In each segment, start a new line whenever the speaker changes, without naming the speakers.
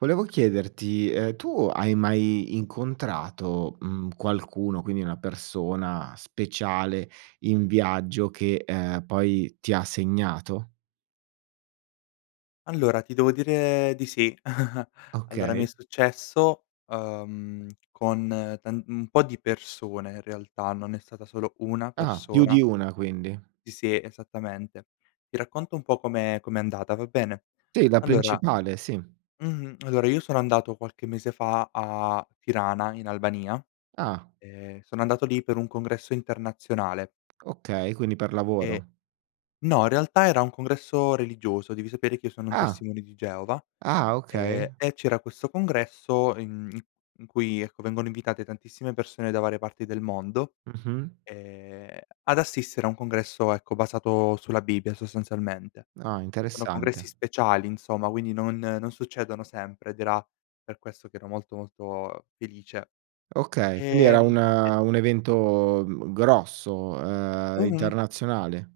Volevo chiederti: Ehm, tu hai mai incontrato, mhmm, qualcuno, quindi una persona speciale, in viaggio, che, ehm, poi ti ha segnato?
Allora, ti devo dire di sì. Allora, mi è
Okay.
successo, uhm, con tant un po' di persone in realtà, non è stata solo 1
Ah! Più
persona.
di una, quindi?
Sì, sì esattamente. Ti racconto un po' com'è com'è andata, va bene?
Sì, la
Allora,
principale, sì.
mhmm allora, io sono andato qualche mese fa a Tirana, in Albania,
Ah.
ehm, sono andato lì per un congresso internazionale.
Okay, quindi per
E
lavoro.
no, in realtà era un congresso religioso, devi sapere che io sono un
Ah!
testimone di Geova,
Ah, okay.
ehm, e c'era questo congresso in i in cui, ecco, vengono invitate tantissime persone da varie parti del mondo,
Mh-mh.
ehm, ad assistere a un congresso, ecco, basato sulla Bibbia sostanzialmente.
Ah,
Sono
interessante.
congressi speciali, insomma, quindi non non succedono sempre, ed era per questo che ero molto, molto felice.
Okay, quindi era
Ehm, e
una un evento, mhmm, grosso, ehm,
Mh-mh.
internazionale?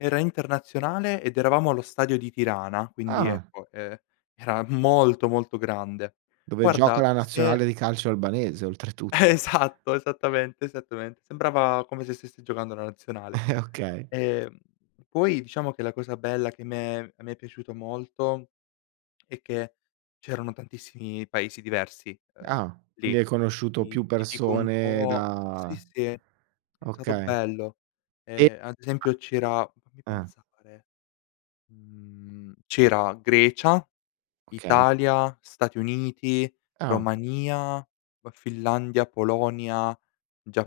Era internazionale ed eravamo allo stadio di Tirana quindi,
Ah!
ecco, ehm, era molto, molto grande.
Dove gioca
Guarda,
la
se
nazionale di calcio albanese, oltretutto.
Esatto! Esattamente, esattamente, sembrava come se stesse giocando la nazionale.
Okay.
Ehm, poi diciamo che la cosa bella che m'è a me è piaciuto molto, è che c'erano tantissimi paesi diversi, uhm,
Ah, quindi
lì.
hai conosciuto
Ti
più
ti dico un
persone
po' sì,
da
sì è è stato
okay.
bello.
E
Ehm, ad esempio ci era fammi
Eh.
pensare, mhmm, c'era Grecia,
Okay.
Italia, Stati Uniti,
Ah.
Romania, poi Finlandia, Polonia,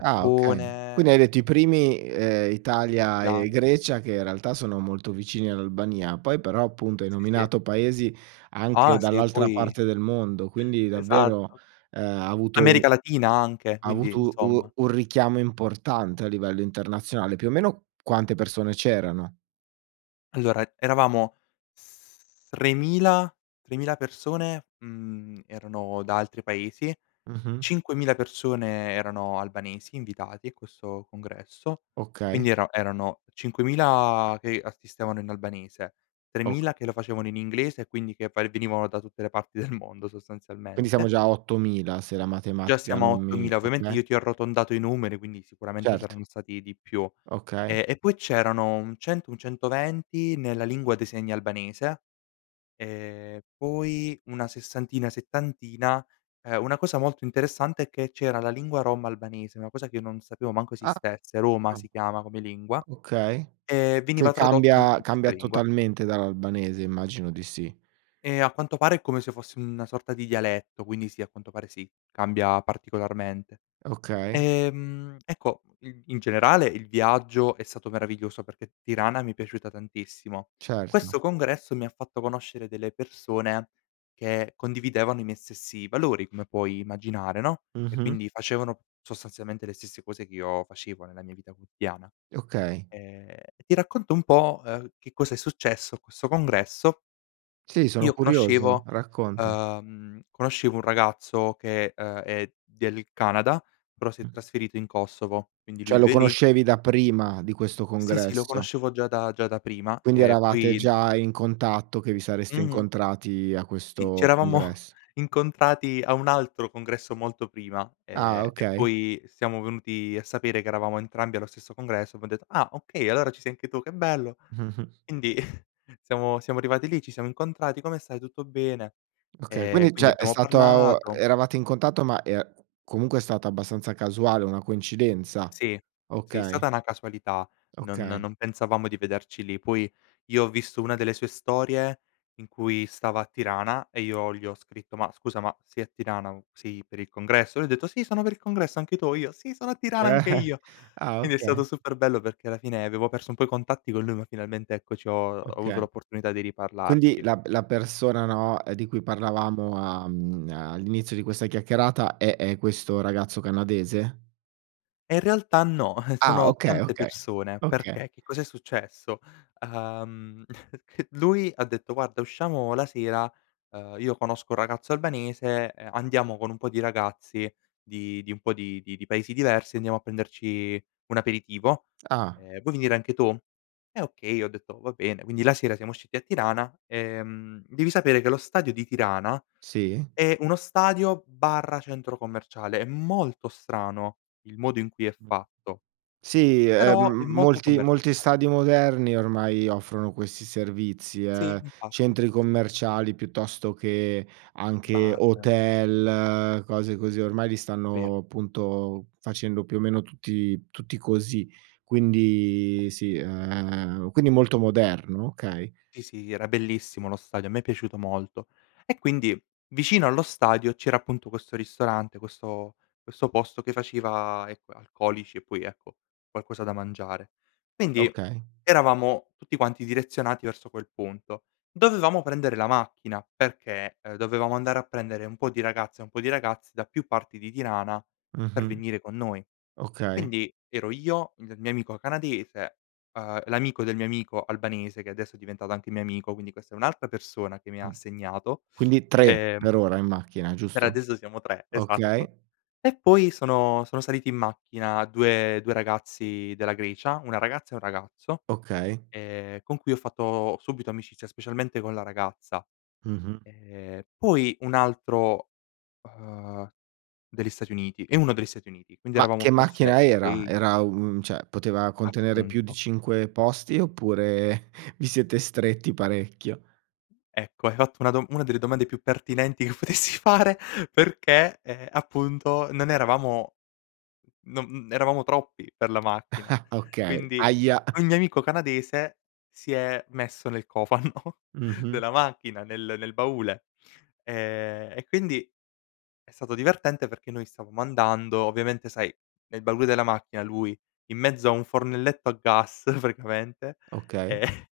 Ah, okay. Quindi hai detto i primi, ehm, Italia e
Ghana.
Grecia che in realtà sono molto vicini all'Albania, poi però appunto hai
Sì, sì.
nominato paesi anche
Ah, se
dall'altra
poi
parte del mondo, quindi davvero,
Esatto,
ehm, ha avuto u
America Latina anche
ha
quindi,
avuto
insomma.
u un richiamo importante a livello internazionale. Più o meno, quante persone c'erano?
Allora, eravamo s 3.000- 3.000 persone, mhmm, erano da altri paesi,
Mh-mh.
5.000 persone erano albanesi invitati a questo congresso;
Okay.
quindi ero erano 5.000 che assistevano in albanese,
Ok
3.000 che lo facevano in inglese, e quindi che va e venivano da tutte le parti del mondo
Quindi siamo
sostanzialmente.
già a 8.000, se la
Già
matematica
siamo a
non mi
8.000, ovviamente
okay.
io ti ho arrotondato i numeri, quindi sicuramente
Certo.
saranno stati di più.
Okay.
Ehm, e poi c'erano un 100, un 120 nella lingua dei segni albanese, e poi una sessantina, settantina ehm, una cosa molto interessante è che c'era la lingua Rom albanese, una cosa che io non sapevo manco
A
esistesse, Roma si
[unintelligible]
chiama come lingua,
Okay,
e
che
veniva tradotto anche
cambia
in questa
cambia
lingua.
totalmente dall'albanese? Immagino di sì.
Ehm, a quanto pare è come se fosse una sorta di dialetto, quindi sì, a quanto pare, sì, cambia particolarmente.
Okay.
Ehm, ecco, i in generale il viaggio è stato meraviglioso, perché Tirana mi è piaciuta tantissimo.
Certo.
Questo congresso mi ha fatto conoscere delle persone che condividevano i miei stessi valori, come puoi immaginare, no, e
Mh-mh.
quindi facevano sostanzialmente le stesse cose che io facevo nella mia vita quotidiana.
Okay.
Ehm, e ti racconto un po', ehm, che cosa è successo a questo congresso,
Sì, sono
io
curioso,
conoscevo
racconta.
uhm, conoscevo un ragazzo che, uhm, è del Canada però si è
[unintelligible]
trasferito in Kosovo, quindi lui
Cioè, lo
vive lì.
conoscevi da prima di questo
Sì, sì lo
congresso.
conoscevo già da già da prima,
Quindi
e
eravate
poi in
già in contatto, che vi sareste
Mh-mh.
incontrati a
Sì,
questo
c'eravamo
congresso.
incontrati a un altro congresso molto prima,
Ah,
ehm, e
okay.
poi siamo venuti a sapere che eravamo entrambi allo stesso congresso, abbiam detto: "Ah, okay! Allora ci sei anche tu, che bello!"
Mh-mh.
Indi siamo siamo arrivati lì, ci siamo incontrati, "Come stai? Tutto bene?"
Okay,
Ehm,
quindi
quindi
cioè, è
abbiamo
stato a o
parlato.
eravate in contatto ma è comunque è stata abbastanza casuale, una coincidenza.
Sì. Sì,
Okay.
stata una casualità, non no
Okay.
non pensavamo di vederci lì. Puoi, io ho visto una delle sue storie in cui stava a Tirana, e io gli ho scritto: "Ma, scusa ma sei a Tirana? U sei per il congresso?" Lui ha detto: "Sì, sono per il congresso, anche tu?" O io: "Sì, sono a Tirana anche io!"
Ah,
Quindi è
okay.
stato super bello, perché alla fine avevo perso un po' i contatti con lui ma finalmente, ecco, ci ho ho avuto
Oka
l'opportunità di
Quindi,
riparlarci.
la b la persona, no, ehm, di cui parlavamo a mhmm, all'inizio di questa chiacchierata è è questo ragazzo canadese?
E in realtà no,
Ah!
sono
Okay,
tante
okay,
persone,
oka
perché che cos'è successo: uhm, lui ha detto: "Guarda, usciamo la sera, ehm, io conosco un ragazzo albanese, ehm, andiamo con un po' di ragazzi di di un po' di di di paesi diversi, andiamo a prenderci un aperitivo,
Ah.
ehm, vuoi venire anche tu?" Eh okay, io ho detto: "Va bene." Quindi la sera siamo usciti a Tirana. Ehm, devi sapere che lo stadio di Tirana
Sì.
è uno stadio/centro commerciale, è molto strano il modo in cui è fatto,
Sì, ehm,
però è
m
molto
molti molti
commerciale.
stadi moderni ormai offrono questi servizi,
Sì,
eh,
infatti.
centri
Sì, sì.
commerciali piuttosto che anche
Bar.
hotel, cose così, ormai li
Vero.
stanno, punto, facendo più o meno tutti tutti così. Quindi sì, ehm, quindi molto moderno? Okay.
Sì, sì era bellissimo lo stadio, a me è piaciuto molto. E quindi vicino allo stadio c'era, appunto, questo ristorante questo questo posto che faceva, ecco, alcolici, e poi, ecco, qualcosa da mangiare. Quindi
Okay.
eravamo tutti quanti direzionati verso quel punto, dovevamo prendere la macchina perché, ehm, dovevamo andare a prendere un po' di ragazze e un po' di ragazzi da più parti di Tirana per
Mh-mh.
venire con noi.
Okay.
Quindi, ero io, il mio amico canadese, ehm, l'amico del mio amico albanese, che adesso è diventato anche mio amico, quindi questa è un'altra persona che mi
Mh.
ha segnato,
Quindi 3
ehm
per ora in macchina,
per
giusto?
adesso siamo 3 esatto.
Okay.
E poi sono sono saliti in macchina 2- 2 ragazzi della Grecia, una ragazza e un ragazzo,
Okay.
ehm, con cui ho fatto subito amicizia, specialmente con la ragazza.
Mh-mh.
Ehm, poi un altro, uhm, degli Stati Uniti, e 1 degli Stati Uniti. Quindi,
Ma
eravamo
che
forse
macchina era?
6.
Era u un cioè, poteva contenere più di
Appunto.
5 posti? Oppure, vi siete stretti parecchio?
Ecco, hai fatto una dom una delle domande più pertinenti che potessi fare perchè, ehm, appunto non eravamo non n n eravamo troppi per la macchina.
Okay.
Quindi,
Ahia!
ogni amico canadese si è messo nel cofano
Mh-mh.
della macchina, nel nel baule. Ehm, e quindi è stato divertente perché noi stavamo andando, ovviamente sai, nel baule della macchina lui, in mezzo a un fornelletto a gas praticamente, e
Okay.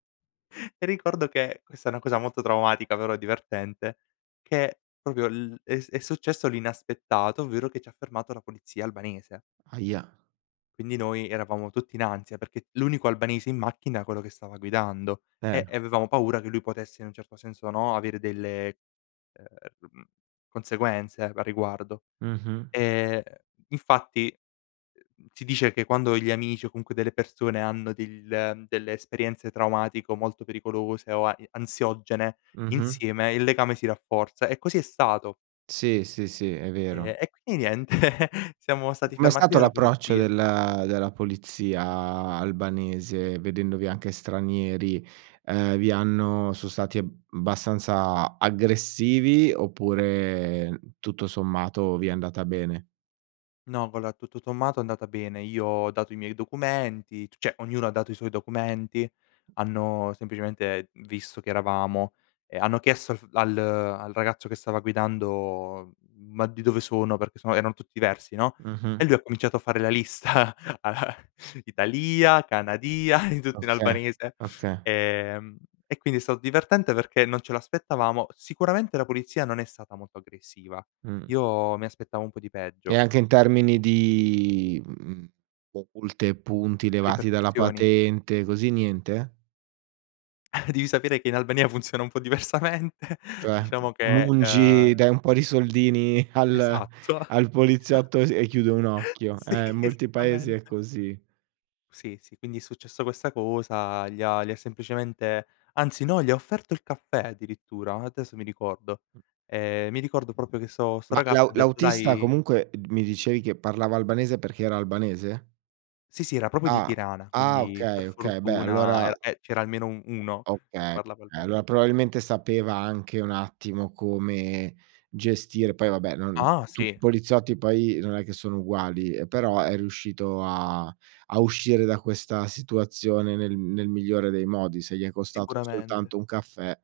ricordo che questa è una cosa molto traumatica però è divertente, che proprio l è s è successo l'inaspettato, ovvero che ci ha fermato la polizia albanese.
Ahia!
Quindi noi eravamo tutti in ansia, perché l'unico albanese in macchina era quello che stava guidando,
Eh,
e e
no.
avevamo paura che lui potesse in un certo senso, no, avere delle, ehm, [unintelligible] conseguenze a riguardo.
Mh-mh.
Ehm, infatti, uhm, mhmm, si dice che quando gli amici o comunque delle persone hanno dell ehm, delle esperienze traumatico molto pericolose o a e ansiogene
Mh-mh.
insieme il legame si rafforza, e così è stato.
Sì, sì, sì, è vero.
Ehm, e quindi niente, siamo stati
Com'è
fermati
stato
dalla
l'approccio
polizia.
del della polizia albanese, vedendovi anche stranieri? Ehm, vi hanno so' stati eb abbastanza aggressivi? Oppure, tutto sommato, vi è andata bene?
No va allora, tutto sommato è andata bene, io ho dato i miei documenti c cioè, ognuno ha dato i suoi documenti, hanno semplicemente visto chi eravamo e hanno chiesto al f al al ragazzo che stava guidando: "Ma di dove sono?" Perché sono erano tutti versi, no, e
Mh-mh.
lui ha cominciato a fare la lista: "Italìa, Canadìa," tutto in
Oka
albanese.
oka
Ehm, e quindi è stato divertente perché non ce lo aspettavamo. Sicuramente la polizia non è stata molto aggressiva,
Mh.
io mi aspettavo un po' di
E
peggio.
anche in termini di, mhmm, [unintelligible] multe e punti levati dalla
Ripercussioni.
patente, così, niente?
Devi sapere che in Albania funziona un po' diversamente!
Cioè, [unintelligible]
Diciamo che,
mungi,
ehm
dai un po' di soldini al
Esatto,
al
esa
poliziotto e s e chiude un occhio.
sì,
Eh, in molti paesi è
esattamente.
così.
Sì, sì quindi è successo questa cosa gli ha gli ha semplicemente anzi no, gli ha offerto il caffè addirittura, adesso mi ricordo. Ehm, mi ricordo proprio che so sto
Ma l'au
ragazzo ha detto:
l'autista,
"Dai"
comunque, d mi dicevi che parlava albanese perché era albanese?
Sì, sì era proprio di
Ah.
Tirana,
Ah!
quindi per
Okay, okay beh
fortuna
allora
era e c'era almeno u uno che
Okay,
parlava
eh,
albane
allora probabilmente sapeva anche un attimo come gestire poi vabbè, non
Ah!
tutti i
Sì.
poliziotti poi non è che sono uguali, ehm, però è riuscito a a uscire da questa situazione nel nel migliore dei modi, se gli è costato
Sicuramente.
soltanto un caffè.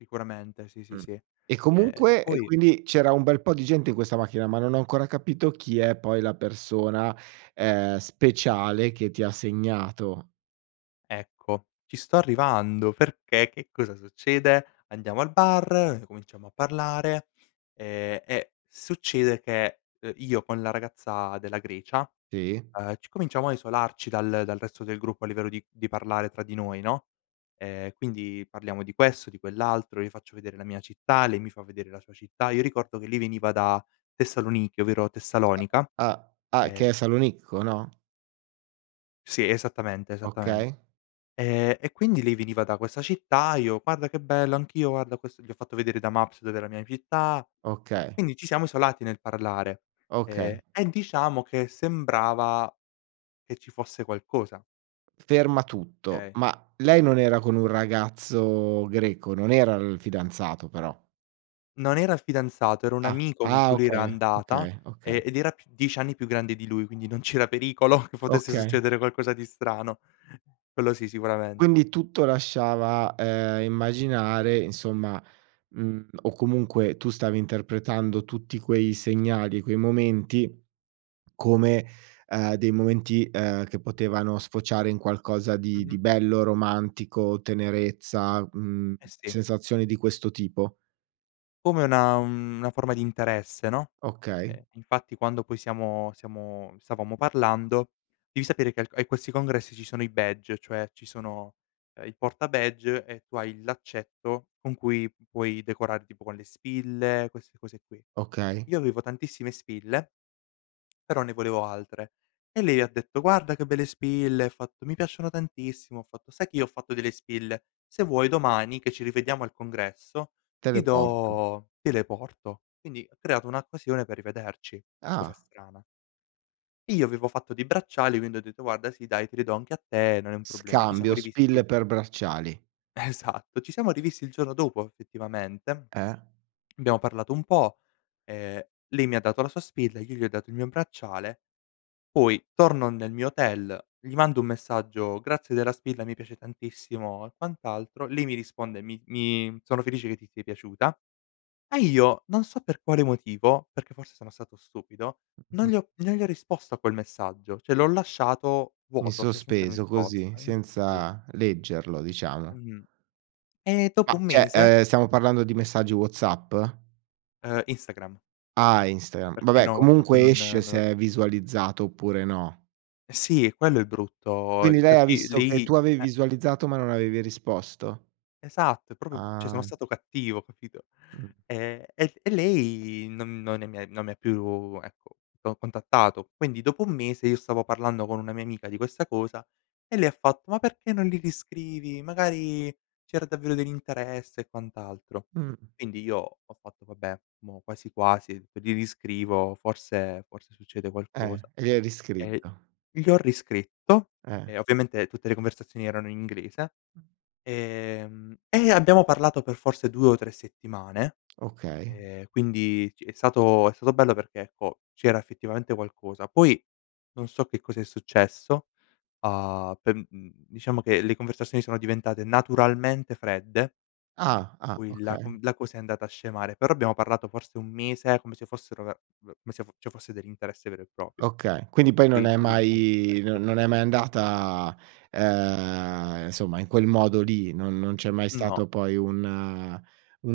Sicuramente sì, sì,
Mh.
sì.
E
Ehm,
comunque e
poi
quindi c'era un bel po' di gente in questa macchina, ma non ho ancora capito chi è poi la persona, ehm, speciale che ti ha segnato.
Ecco, ci sto arrivando, perché, che cosa succede? Andiamo al bar, cominciamo a parlare, ehm, e succede che, uhm, io con la ragazza della Grecia,
Sì.
uhm, ci cominciamo a isolarci dal dal resto del gruppo, a livello di di parlare tra di noi, no, ehm, quindi parliamo di questo, di quell'altro, io faccio vedere la mia città, lei mi fa vedere la sua città. Io ricordo che lei veniva da Tessaloniki, ovvero
[unintelligible]
Tessalonica,
Ah, ah
ehm
che è Salonicco, no?
Sì, esattamente, esattamen
Okay.
ehm, e quindi lei veniva da questa città, io: "Guarda che bello, anch'io guarda ho questo" gli ho fatto vedere da Maps dov'è la mia città.
Okay.
Quindi ci siamo isolati nel parlare,
Okay.
ehm, e diciamo che sembrava che ci fosse qualcosa.
Ferma tutto!
Okay.
Ma, lei non era con un ragazzo greco? Non era il fidanzato però?
Non era il fidanzato, era un
Ah.
amico con
Ah!
cui lei era
okay,
andata,
okay, okay.
e ed era più 10 anni più grande di lui, quindi non c'era pericolo che potesse
Okay.
succedere qualcosa di strano, quello sì sicuramen
Quindi tutto lasciava, ehm, immaginare insomma mhmm, o comunque tu stavi interpretando tutti quei segnali e quei momenti come, ehm, dei momenti, ehm, che potevano sfociare in qualcosa di di
Mh-mh.
bello, romantico, tenerezza, mhmm,
Eh, sì.
sensazioni di questo tipo?
Come una una forma di interesse, no,
Okay.
ehm, infatti quando poi siamo siamo stavamo parlando devi sapere che al e questi congressi ci sono i badge, cioè ci sono, uhm, il porta badge e tu hai il laccetto con cui puoi decorare tipo con le spille, queste cose qui.
Okay.
Io avevo tantissime spille però ne volevo altre, e lei ha detto: "Guarda che belle spille!" Ha fatto: "Mi piacciono tantissimo!" Ho fatto: "Sai che io ho fatto delle spille? Se vuoi domani, che ci rivediamo al congresso,
Te le
ti
porto.
do te le porto." Quindi ho creato un'occasione per rivederci, cosa
Ah.
strana. Io avevo fatto dei bracciali, quindi ho detto: "Guarda sì dai, te li do anche a te, non è un problema." Ci siamo
Scambio, spille
rivisti.
per bracciali.
Esatto, ci siamo rivisti il giorno dopo effettivamente.
Eh?
Abbiamo parlato un po', ehm, lei mi dato la sua spilla e io gli ho dato il mio bracciale poi, torno nel mio hotel, gli mando un messaggio: "Grazie della spilla mi piace tantissimo", e quant'altro, lei mi risponde: "Mi mi sono felice che ti sia piaciuta", e io, non so per quale motivo, perché forse sono stato stupido, non
Mh-mh-mh.
gli ho non gli ho risposto a quel messaggio, cioè l'ho lasciato
In
vuoto, cioè senza
sospeso così,
risposta, in sospeso.
senza leggerlo diciamo.
Mh-mh. E dopo
Ma
un
cioè,
mese
ehm, stiamo parlando di messaggi Whatsapp?
Ehm, Instagram.
Ah Instagram,
Perché
vabbè
no, WhatsApp
comunque
non, ehm,
esce
non
se
l'av
è visualizzato oppure no.
Eh sì è quello il brutto,
Quindi
ehm,
lei ha
perché
visto che
lei
tu avevi
eh.
visualizzato ma non avevi risposto?
Esatto è proprio cioè sono
Ah.
stato cattivo, capito.
Mh.
Ehm, e e lei non non è mi e non è mi più, ecco, co contattato. Quindi dopo 1 mese io stavo parlando con una mia amica di questa cosa e lei ha fatto: "Ma perché non li riscrivi? Magari c'era davvero dell'interesse", e quant'altro.
Mh.
Quindi io ho fatto: "Vabbè, mo' quasi quasi gli riscrivo forse forse succede
Eh,
qualcosa";
e gli hai
e
riscritto.
gli ho riscritto,
Eh.
e ovviamente tutte le conversazioni erano in inglese; ehm, e abbiamo parlato per forse 2 o 3 settimane,
Okay.
ehm, quindi ci è stato è stato bello perché, ecco, c'era effettivamente qualcosa. Poi non so che cos'è successo, uhm, per, mhmm, diciamo che le conversazioni sono diventate naturalmente fredde
Ah, ah.
poi la
okay.
conv la cosa è andata a scemare, però abbiamo parlato forse 1 mese come se fossero ve ve come se fos ci fosse dell'interesse vero e proprio.
Okay, quindi poi non
Poi
è
nulla è mai
mai non
successo.
non è mai andata, ehm, insomma in quel modo lì. Non non c'è mai
No.
stato poi un, ehm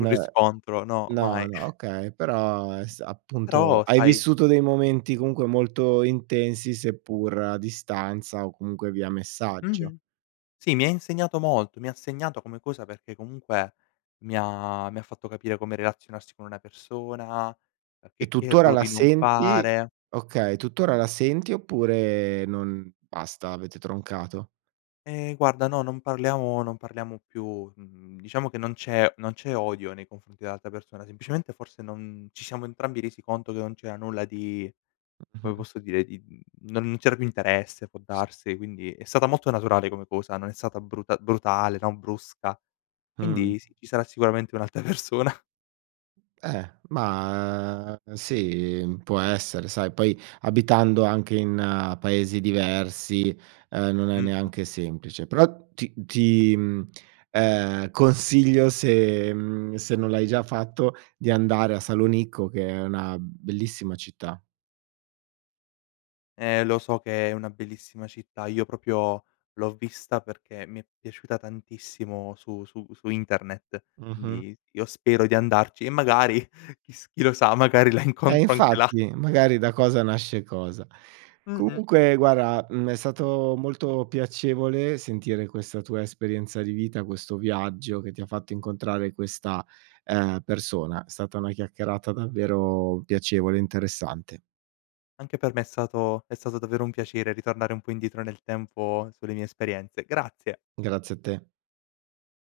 Un riscontro, no
no,
mai.
no, okay però è s appunto
Però
hai
sai
vissuto dei momenti comunque molto intensi. seppur a distanza o comunque via messaggio.
Mh-mh. Sì mi ha insegnato molto. Mi ha segnato come cosa perché comunque mi ha mi ha fatto capire come relazionarsi con una persona, e
E
che che
tutt'ora la
errori non
senti?
fare.
Okay tutt'ora la senti, oppure non basta avete troncato?
Ehm, guarda no, non parliamo non parliamo più. Mhmm, diciamo che non c'è non c'è odio nei confronti dell'altra persona, semplicemente forse non ci siamo entrambi resi conto che non c'era nulla di come posso dire, di, uhm non c'era più interesse può
S
darsi, e quindi è stata molto naturale come cosa, non è stata bruta brutale, no, brusca.
Mh.
Quindi sì, ci sarà sicuramente un'altra persona.
Eh, ma, ehm, sì, mhmm, può essere, sai poi abitando anche in paesi diversi, ehm, non è
Mh-mh.
neanche semplice, però ti ti, mhmm, ehm, consiglio se, mhmm se non l'hai già fatto, di andare a Salonicco che è una bellissima città.
Eh lo so che è una bellissima città. Io proprio l'ho vista perché mi è piaciuta tantissimo su su su internet,
Mh-mh.
quindi io spero di andarci e magari chi s chi lo sa magari la
Eh
incontro anche là.
infatti, magari da cosa nasce cosa.
Mh-mh.
Comunque guarda, mhmm, è stato molto piacevole sentire questa tua esperienza di vita, questo viaggio che ti ha fatto incontrare questa, ehm, persona. È stata una chiacchierata davvero piacevole e interessante.
Anche per me è stato è stato davvero un piacere ritornare un po' indietro nel tempo sulle mie esperienze. Grazie.
Grazie a te.